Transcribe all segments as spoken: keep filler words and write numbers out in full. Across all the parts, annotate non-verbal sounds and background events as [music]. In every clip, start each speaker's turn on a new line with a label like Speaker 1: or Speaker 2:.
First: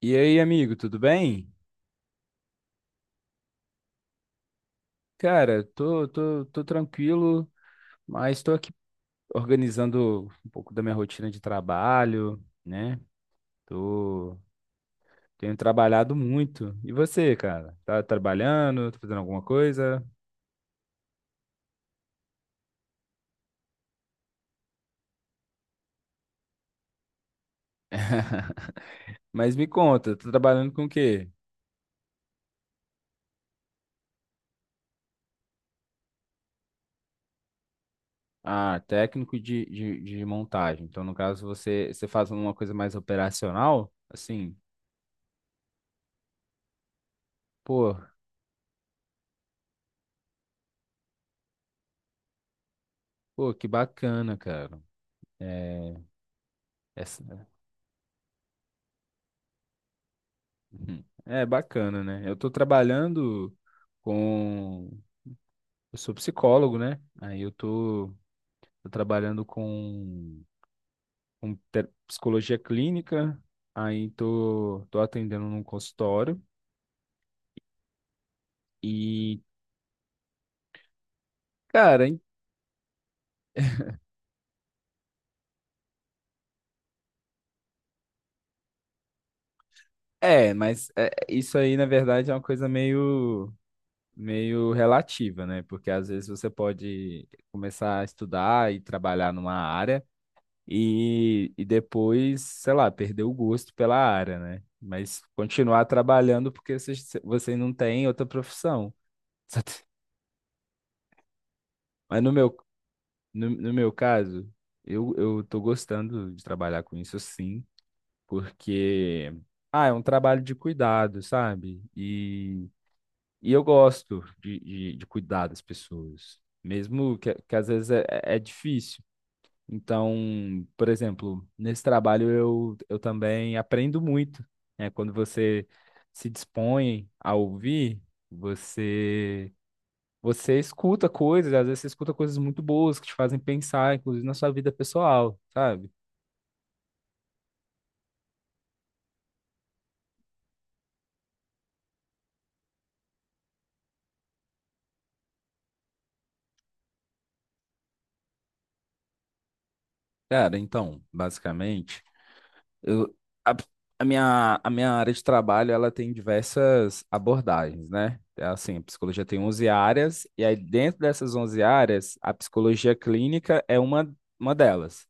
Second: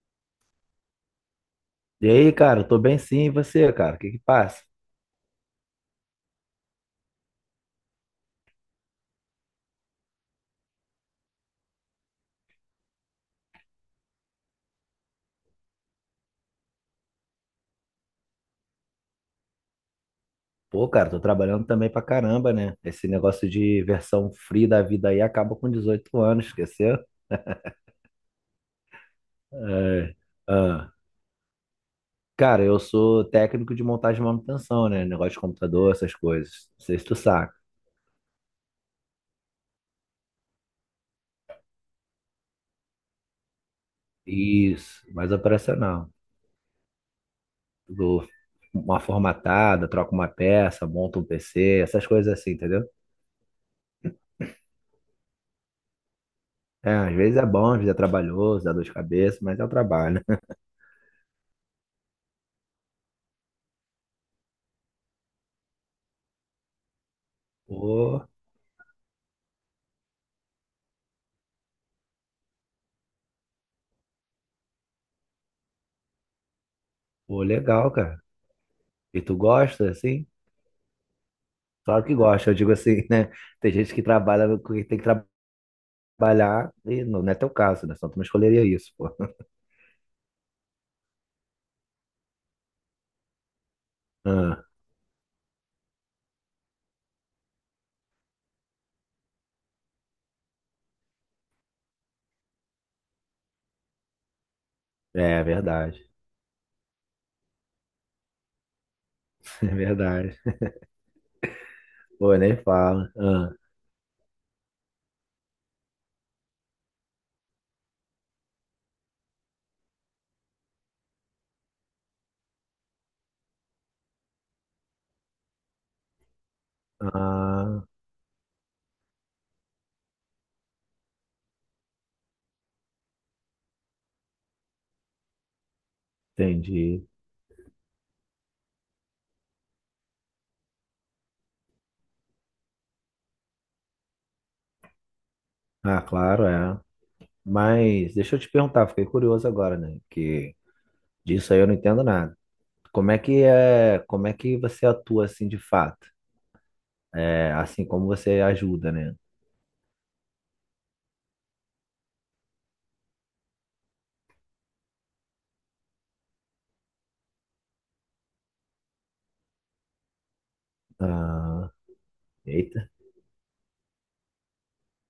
Speaker 1: E aí, amigo, tudo bem?
Speaker 2: E aí, cara, tô bem sim, e você, cara? O que que passa?
Speaker 1: Cara, tô, tô, tô tranquilo, mas tô aqui organizando um pouco da minha rotina de trabalho, né? Tô, tenho trabalhado muito. E você, cara? Tá trabalhando? Tá fazendo alguma coisa?
Speaker 2: Pô, cara, tô trabalhando também pra caramba, né? Esse negócio de versão free da vida aí acaba com dezoito anos, esqueceu?
Speaker 1: [laughs] Mas me conta,
Speaker 2: É.
Speaker 1: tá trabalhando com o
Speaker 2: Ah.
Speaker 1: quê?
Speaker 2: Cara, eu sou técnico de montagem e manutenção, né? Negócio de computador, essas coisas. Não sei se tu saca.
Speaker 1: Ah, técnico de, de, de montagem. Então, no caso, você, você faz uma coisa mais operacional? Assim,
Speaker 2: Isso, mais operacional.
Speaker 1: pô,
Speaker 2: Dou uma formatada, troco uma peça, monto um P C, essas coisas assim, entendeu?
Speaker 1: pô, que bacana, cara. É,
Speaker 2: É, às vezes é
Speaker 1: essa.
Speaker 2: bom, às vezes é trabalhoso, dá dor de cabeça, mas é o trabalho, né?
Speaker 1: Uhum. É bacana, né? Eu tô trabalhando com. Eu sou psicólogo, né? Aí eu
Speaker 2: [laughs]
Speaker 1: tô,
Speaker 2: Pô,
Speaker 1: tô trabalhando com, com te- psicologia clínica, aí tô, tô atendendo num consultório.
Speaker 2: pô, legal, cara. E tu
Speaker 1: E,
Speaker 2: gosta, assim? Claro
Speaker 1: cara,
Speaker 2: que
Speaker 1: em-
Speaker 2: gosta, eu digo assim, [laughs] né? Tem gente que trabalha no que tem que trabalhar, e não, não é teu caso, né? Só tu não escolheria isso, pô. [laughs]
Speaker 1: é, mas é, isso aí, na verdade, é uma coisa meio,
Speaker 2: Ah,
Speaker 1: meio relativa, né? Porque às vezes você pode começar a estudar e trabalhar numa área. E, e depois, sei lá, perder o gosto pela área, né? Mas
Speaker 2: é
Speaker 1: continuar
Speaker 2: verdade,
Speaker 1: trabalhando porque você, você não tem outra profissão. [laughs] Só
Speaker 2: [laughs] é
Speaker 1: tem-
Speaker 2: verdade.
Speaker 1: Mas no
Speaker 2: Pô, eu
Speaker 1: meu,
Speaker 2: nem falo.
Speaker 1: no,
Speaker 2: Ah,
Speaker 1: no meu caso, eu, eu tô gostando de trabalhar com isso sim, porque ah, é um trabalho de cuidado, sabe? E, e eu gosto de, de, de cuidar das pessoas, mesmo que, que às
Speaker 2: ah,
Speaker 1: vezes é, é é difícil. Então, por exemplo, nesse trabalho eu, eu também aprendo muito, né? Quando você se
Speaker 2: entendi.
Speaker 1: dispõe a ouvir, você você escuta coisas, às vezes você escuta coisas muito boas que te fazem pensar, inclusive na sua vida pessoal, sabe?
Speaker 2: Ah, claro, é. Mas deixa eu te perguntar, fiquei curioso agora, né? Que disso aí eu não entendo nada. Como é que é, como é que você atua assim de fato? É, assim como você ajuda, né?
Speaker 1: Cara, então, basicamente. Eu, a, a minha, a minha área de trabalho, ela tem diversas abordagens, né? É assim, a psicologia tem onze áreas, e aí dentro dessas onze
Speaker 2: Ah,
Speaker 1: áreas, a
Speaker 2: eita.
Speaker 1: psicologia clínica é uma, uma delas.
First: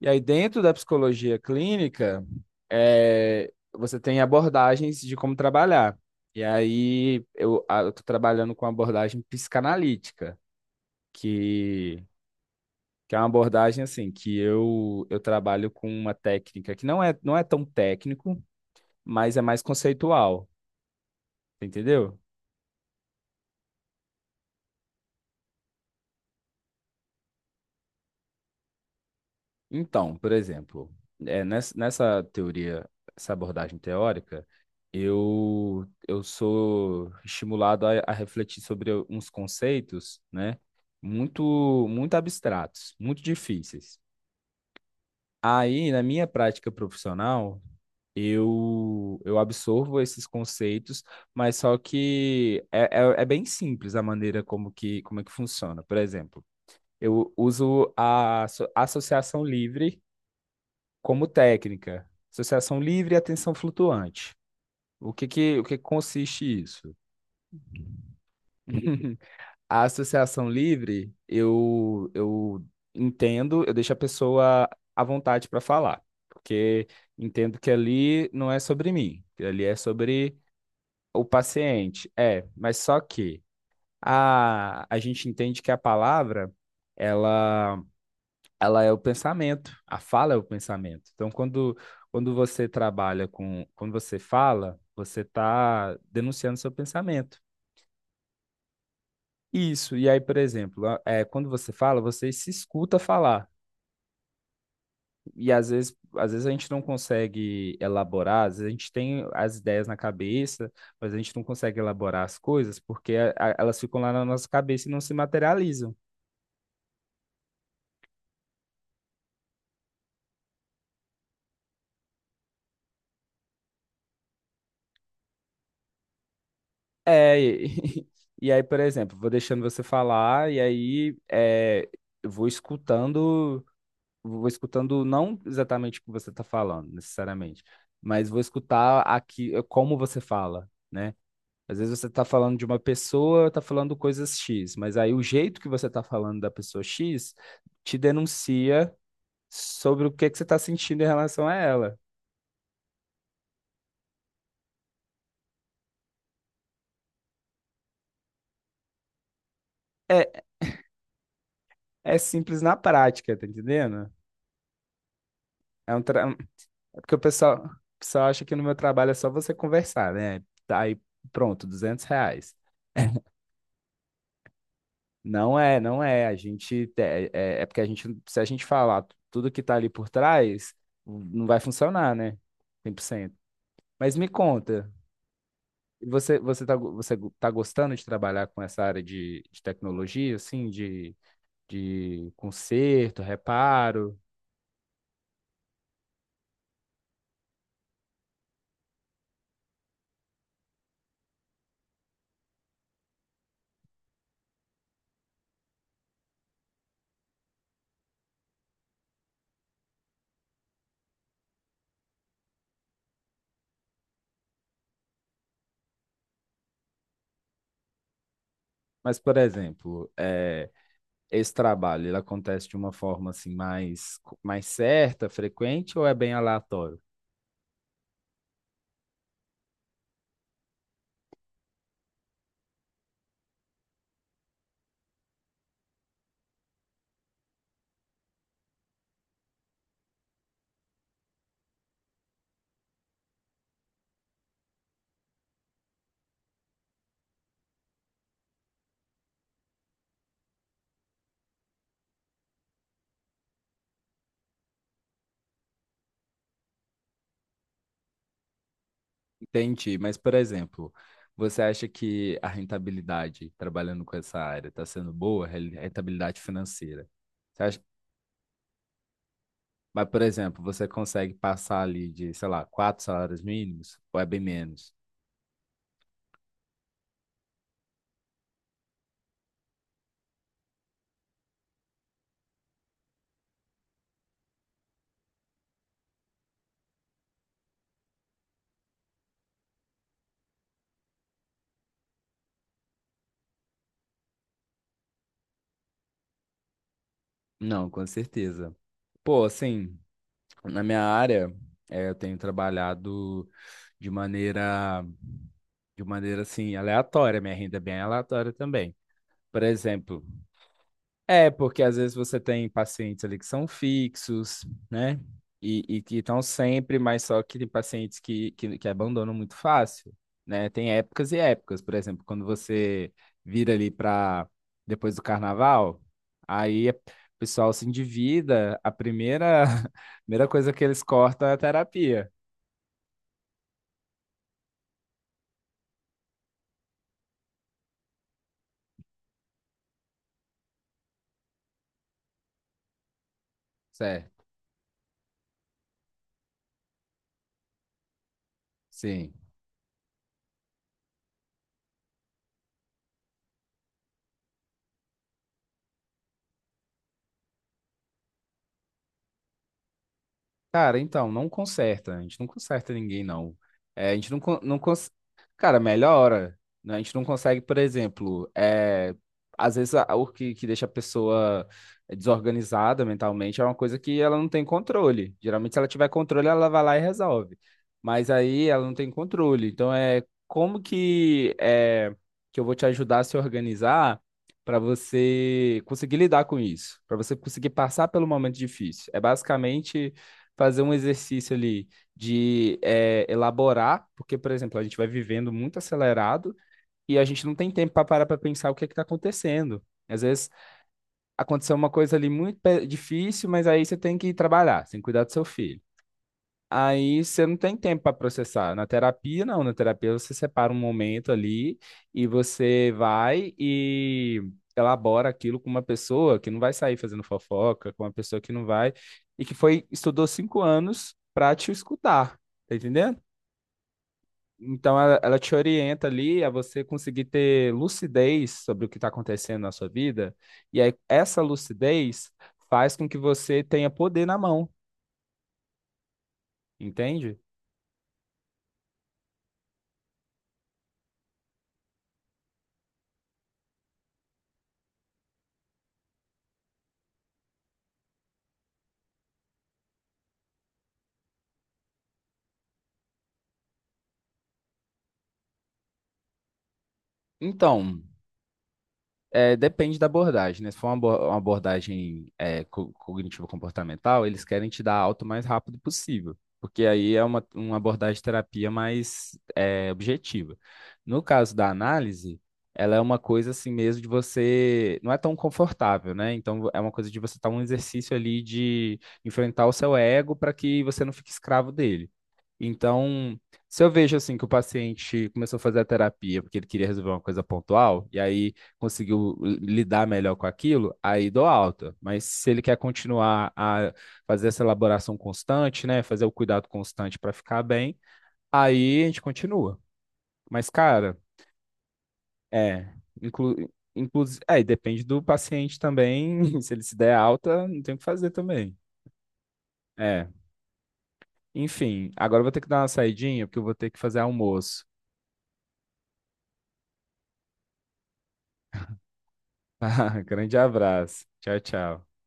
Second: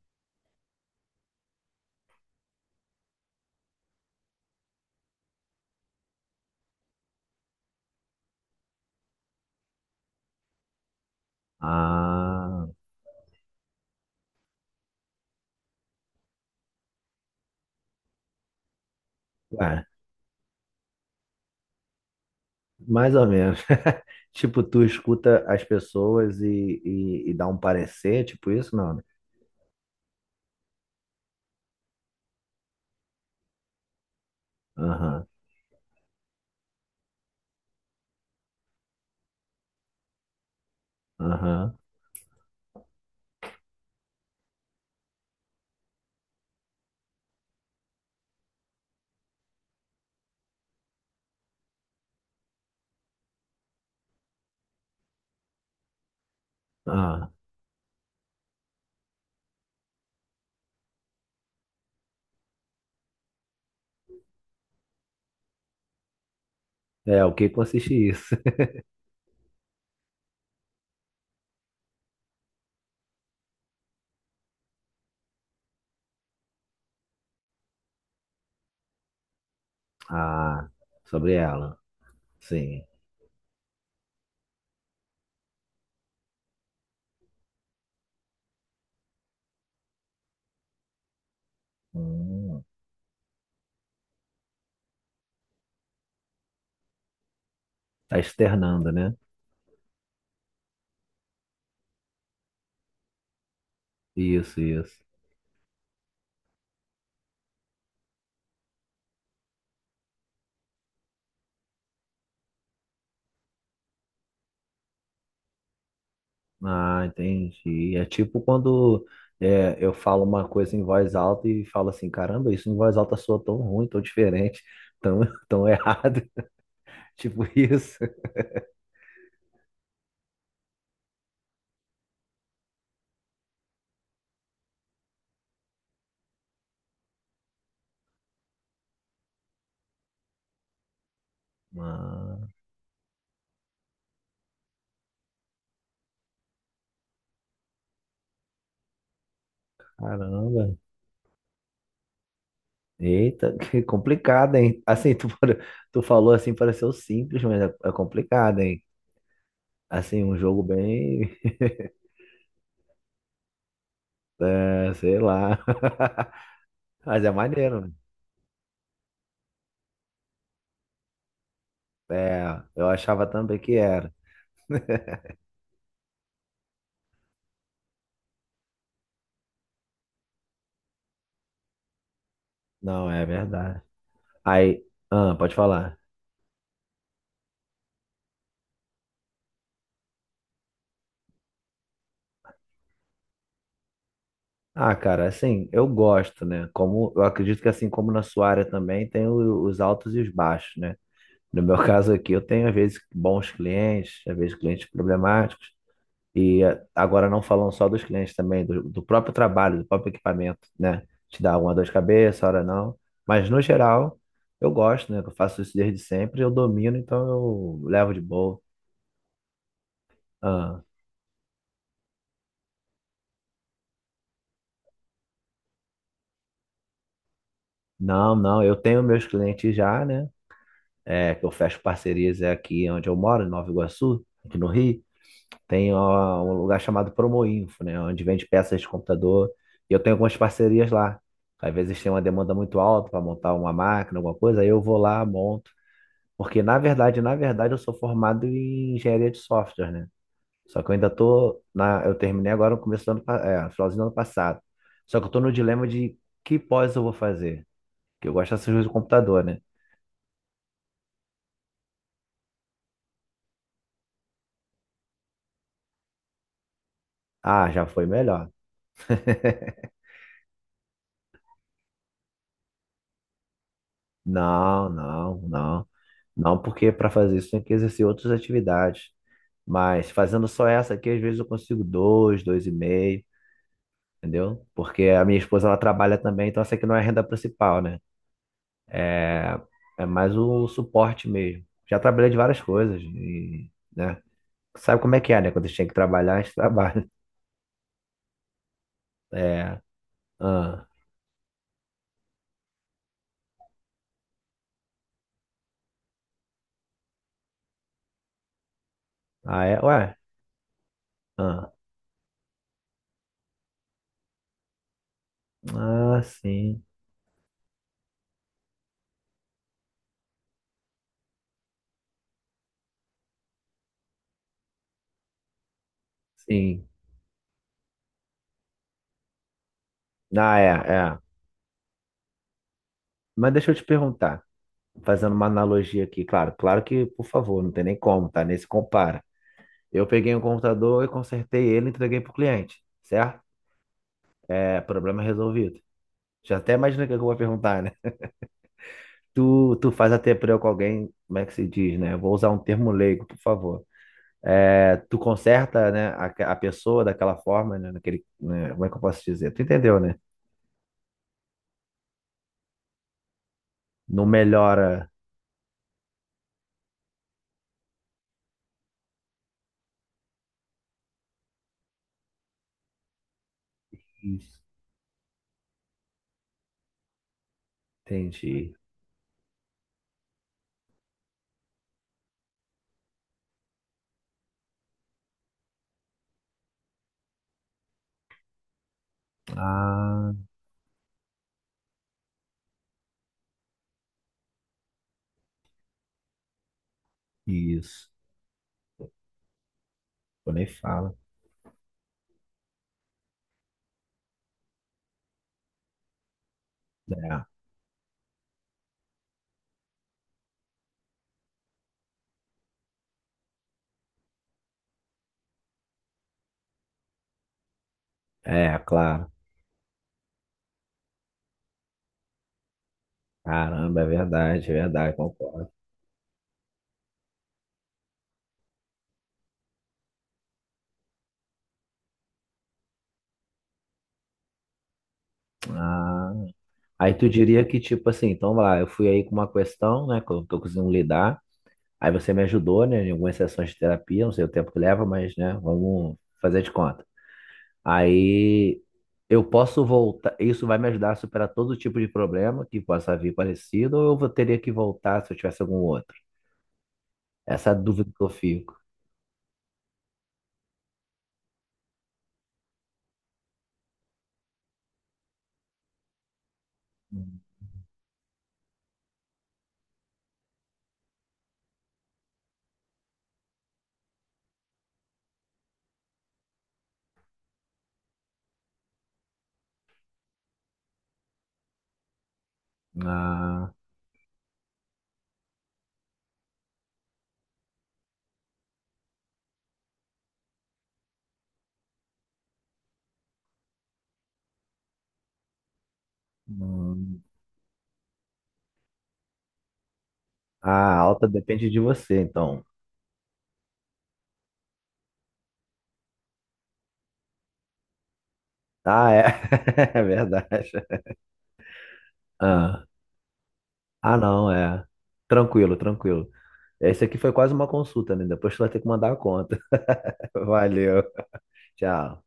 Speaker 1: E aí dentro da psicologia clínica, é, você tem abordagens de como trabalhar. E aí eu, a- eu tô trabalhando com a abordagem psicanalítica, que
Speaker 2: Ah,
Speaker 1: que é uma abordagem assim que eu eu trabalho com uma técnica que não é não é tão técnico, mas é mais
Speaker 2: ué.
Speaker 1: conceitual, entendeu?
Speaker 2: Mais ou menos. [laughs] Tipo, tu escuta as pessoas e, e, e dá um parecer, tipo isso? Não, né?
Speaker 1: Então, por exemplo, é, nessa, nessa teoria, essa abordagem teórica,
Speaker 2: Aham,
Speaker 1: eu, eu sou estimulado a, a refletir sobre uns conceitos, né, muito,
Speaker 2: aham,
Speaker 1: muito abstratos, muito difíceis. Aí, na minha prática profissional, eu, eu absorvo esses conceitos, mas só que é, é, é bem simples a maneira como que, como é que funciona. Por exemplo,
Speaker 2: aham.
Speaker 1: eu uso a asso- associação livre como técnica. Associação livre e atenção flutuante. O que que, o que que consiste isso?
Speaker 2: É, o que consiste isso? [laughs]
Speaker 1: [laughs] A associação livre, eu, eu entendo, eu deixo a pessoa à vontade para falar, porque entendo que ali não é sobre mim, que ali é sobre
Speaker 2: Ah,
Speaker 1: o
Speaker 2: sobre ela.
Speaker 1: paciente. É, mas
Speaker 2: Sim.
Speaker 1: só que a, a gente entende que a palavra, ela ela é o pensamento, a fala é o pensamento. Então, quando, quando
Speaker 2: Hum,
Speaker 1: você trabalha com, quando você fala, você está denunciando seu pensamento.
Speaker 2: tá externando, né?
Speaker 1: Isso, e aí, por exemplo, a- é, quando você fala, você se escuta falar.
Speaker 2: Isso, isso.
Speaker 1: E às vezes, às vezes a gente não consegue elaborar, às vezes a gente tem as ideias na cabeça, mas a gente não consegue elaborar as coisas porque a- a- elas ficam lá na nossa cabeça e não se materializam.
Speaker 2: Ah, entendi. É tipo quando é, eu falo uma coisa em voz alta e falo assim, caramba, isso em voz alta soa tão ruim, tão diferente, tão, [laughs] tão errado. [laughs]
Speaker 1: É,
Speaker 2: Tipo
Speaker 1: e,
Speaker 2: isso.
Speaker 1: [laughs] e aí, por exemplo, vou deixando você falar, e aí é, eu vou escutando, vou escutando não exatamente o que você está falando, necessariamente, mas vou escutar aqui eh, como você fala, né? Às vezes você está
Speaker 2: Ah,
Speaker 1: falando de uma pessoa, está falando coisas X, mas aí o jeito que você está falando da pessoa X te denuncia sobre o que que você está
Speaker 2: caramba.
Speaker 1: sentindo em relação a ela.
Speaker 2: Eita, [laughs] que complicado, hein? Assim, tu, pare- tu falou assim, pareceu simples, mas é, é complicado, hein? Assim, um
Speaker 1: É,
Speaker 2: jogo bem.
Speaker 1: é simples na prática, tá entendendo?
Speaker 2: [laughs] É, sei lá.
Speaker 1: É um, tra-
Speaker 2: [laughs]
Speaker 1: Porque o
Speaker 2: Mas é
Speaker 1: pessoal, o
Speaker 2: maneiro, né?
Speaker 1: pessoal acha que no meu trabalho é só você conversar, né? Tá, aí pronto, duzentos reais.
Speaker 2: É, eu achava também que era.
Speaker 1: Não é, não é. A gente é, é é porque a gente, se a gente falar tudo que tá ali por trás, não vai funcionar, né?
Speaker 2: Não, é
Speaker 1: cem por cento.
Speaker 2: verdade.
Speaker 1: Mas me
Speaker 2: Aí,
Speaker 1: conta,
Speaker 2: ah, pode falar.
Speaker 1: você, você tá, go- você go- tá gostando de trabalhar com essa área de, de tecnologia, assim, de, de conserto, reparo?
Speaker 2: Ah, cara, assim, eu gosto, né? Como eu acredito que assim como na sua área também tem o- os altos e os baixos, né? No meu [laughs] caso aqui, eu tenho às vezes bons clientes, às vezes clientes problemáticos. E eh, agora não falando só dos clientes também, do, do próprio trabalho, do próprio equipamento, né? Te dá uma dor de cabeça, hora não. Mas no geral, eu gosto, né? que Eu faço isso desde sempre, eu domino, então eu levo de boa.
Speaker 1: Mas, por exemplo, é,
Speaker 2: Ah,
Speaker 1: esse trabalho, ele acontece de uma forma assim mais mais certa, frequente ou é bem aleatório?
Speaker 2: não, não, eu tenho meus clientes já, né? É, que eu fecho parcerias é aqui onde eu moro, em Nova Iguaçu, aqui no Rio. Tem ó, um lugar chamado Promoinfo, né? Onde vende peças de computador. E eu tenho algumas parcerias lá. Às vezes tem uma demanda muito alta para montar uma máquina, alguma coisa, aí eu vou lá, monto. Porque, na verdade, na verdade, eu sou formado em engenharia de software, né? Só que eu ainda tô na... Eu terminei agora no começo do ano... pa- É, no finalzinho do ano passado. Só que eu tô no dilema de que pós eu vou fazer. Que eu gosto dessas coisas do computador, né?
Speaker 1: Entendi, mas, por exemplo, você acha que a rentabilidade trabalhando com essa área está sendo boa, Re- rentabilidade financeira? Você
Speaker 2: Ah,
Speaker 1: acha-
Speaker 2: já foi melhor. [laughs]
Speaker 1: Mas, por exemplo, você consegue passar ali de, sei lá, quatro salários mínimos ou é bem
Speaker 2: Não,
Speaker 1: menos?
Speaker 2: não, não. Não, porque para fazer isso tem que exercer outras atividades. Mas fazendo só essa aqui, às vezes eu consigo dois, dois e meio, entendeu? Porque a minha esposa, ela trabalha também, então essa aqui não é a renda principal, né? É, é mais o suporte mesmo. Já trabalhei de várias coisas, e, né? Sabe como é que é, né? Quando a gente tem que trabalhar, a gente trabalha. [laughs]
Speaker 1: Não, com certeza. Pô,
Speaker 2: É,
Speaker 1: assim, na
Speaker 2: ah,
Speaker 1: minha área, eh, eu tenho trabalhado de maneira, de maneira assim, aleatória. Minha renda é bem aleatória também. Por
Speaker 2: ah, é, ué,
Speaker 1: exemplo, é,
Speaker 2: ah,
Speaker 1: porque às vezes você tem pacientes ali que são fixos, né? E, e que
Speaker 2: ah,
Speaker 1: estão
Speaker 2: sim,
Speaker 1: sempre, mas só que tem pacientes que, que, que abandonam muito fácil, né? Tem épocas e épocas. Por exemplo, quando você vira ali para depois do carnaval,
Speaker 2: sim.
Speaker 1: aí o pessoal se endivida, a primeira, [laughs] a primeira
Speaker 2: Ah, é,
Speaker 1: coisa que eles
Speaker 2: é.
Speaker 1: cortam é a terapia,
Speaker 2: Mas deixa eu te perguntar, fazendo uma analogia aqui, claro, claro que, por favor, não tem nem como, tá? Nem se compara. Eu peguei um computador e consertei ele e entreguei pro cliente, certo?
Speaker 1: certo?
Speaker 2: É, problema resolvido. Já até imaginei o que eu vou perguntar, né?
Speaker 1: Sim.
Speaker 2: Tu, tu faz até preu com alguém, como é que se diz, né? Eu vou usar um termo leigo, por favor. É, tu conserta, né, a, a pessoa daquela forma, né, naquele, né, como é que eu posso dizer? Tu entendeu, né?
Speaker 1: Cara, então, não conserta. A gente não conserta ninguém, não. É, a
Speaker 2: Não
Speaker 1: gente não, con- não
Speaker 2: melhora.
Speaker 1: cons... Cara, melhora. Né? A gente não consegue, por exemplo, é, às vezes a- o que, que deixa a pessoa desorganizada mentalmente é uma coisa que ela não
Speaker 2: Isso.
Speaker 1: tem controle. Geralmente, se ela tiver controle, ela vai lá e resolve. Mas aí
Speaker 2: Entendi.
Speaker 1: ela não tem controle. Então, é como que, é, que eu vou te ajudar a se organizar para você conseguir lidar com isso, para você conseguir passar pelo momento difícil. É basicamente
Speaker 2: Ah,
Speaker 1: fazer um exercício ali de eh, elaborar, porque, por exemplo, a gente vai vivendo muito acelerado e a gente não tem tempo para
Speaker 2: isso.
Speaker 1: parar para pensar o que é que está acontecendo. Às vezes
Speaker 2: Eu nem falo.
Speaker 1: aconteceu uma coisa ali muito pe- difícil, mas aí você tem que ir trabalhar, você tem que cuidar do seu filho. Aí você não tem tempo para processar. Na terapia, não. Na terapia, você separa um momento ali e você vai e elabora aquilo com uma pessoa que não vai sair fazendo fofoca, com uma pessoa que
Speaker 2: É,
Speaker 1: não
Speaker 2: é,
Speaker 1: vai
Speaker 2: claro.
Speaker 1: e que foi estudou cinco anos para te escutar, tá entendendo?
Speaker 2: Caramba, é verdade, é
Speaker 1: Então,
Speaker 2: verdade,
Speaker 1: ela, ela te
Speaker 2: concordo.
Speaker 1: orienta ali a você conseguir ter lucidez sobre o que está acontecendo na sua vida. E aí, essa lucidez faz com que você tenha poder na mão,
Speaker 2: Ah, aí tu
Speaker 1: entende?
Speaker 2: diria que, tipo assim, então vai lá, eu fui aí com uma questão, né, que eu tô conseguindo lidar. Aí você me ajudou, né, em algumas sessões de terapia, não sei o tempo que leva, mas, né, vamos fazer de conta. Aí eu posso voltar, isso vai me ajudar a superar todo tipo de problema que possa vir parecido, ou eu vou- teria que voltar se eu tivesse algum outro? Essa é a
Speaker 1: Então.
Speaker 2: dúvida que eu fico.
Speaker 1: É, depende da abordagem, né? Se for uma abo- uma abordagem é, co- cognitivo-comportamental, eles querem te dar alta o mais rápido possível, porque aí é uma, uma abordagem de terapia mais é, objetiva. No caso da análise, ela é uma coisa assim mesmo de você. Não é tão confortável, né? Então é uma coisa de você estar um exercício ali de enfrentar o seu ego para que você não fique escravo dele. Então,
Speaker 2: Ah,
Speaker 1: se eu vejo assim que o paciente começou a fazer a terapia porque ele queria resolver uma coisa pontual e aí conseguiu eh, lidar melhor com aquilo, aí dou alta. Mas se ele quer continuar a fazer essa elaboração constante, né, fazer o cuidado constante
Speaker 2: hum.
Speaker 1: para ficar bem, aí a gente continua. Mas,
Speaker 2: Ah, a
Speaker 1: cara,
Speaker 2: alta depende de você, então.
Speaker 1: é, inclu, inclusive, é, e depende do paciente também. [laughs] Se ele se der alta, não tem o que fazer também.
Speaker 2: Ah, é, [laughs] é
Speaker 1: É,
Speaker 2: verdade.
Speaker 1: enfim, agora eu vou ter que dar
Speaker 2: Ah,
Speaker 1: uma saidinha porque eu vou ter que
Speaker 2: ah,
Speaker 1: fazer
Speaker 2: não,
Speaker 1: almoço.
Speaker 2: é. Tranquilo, tranquilo. Esse aqui foi quase uma consulta, né? Depois tu vai ter que mandar a conta.
Speaker 1: [laughs]
Speaker 2: [laughs]
Speaker 1: Grande
Speaker 2: Valeu,
Speaker 1: abraço. Tchau, tchau.
Speaker 2: tchau.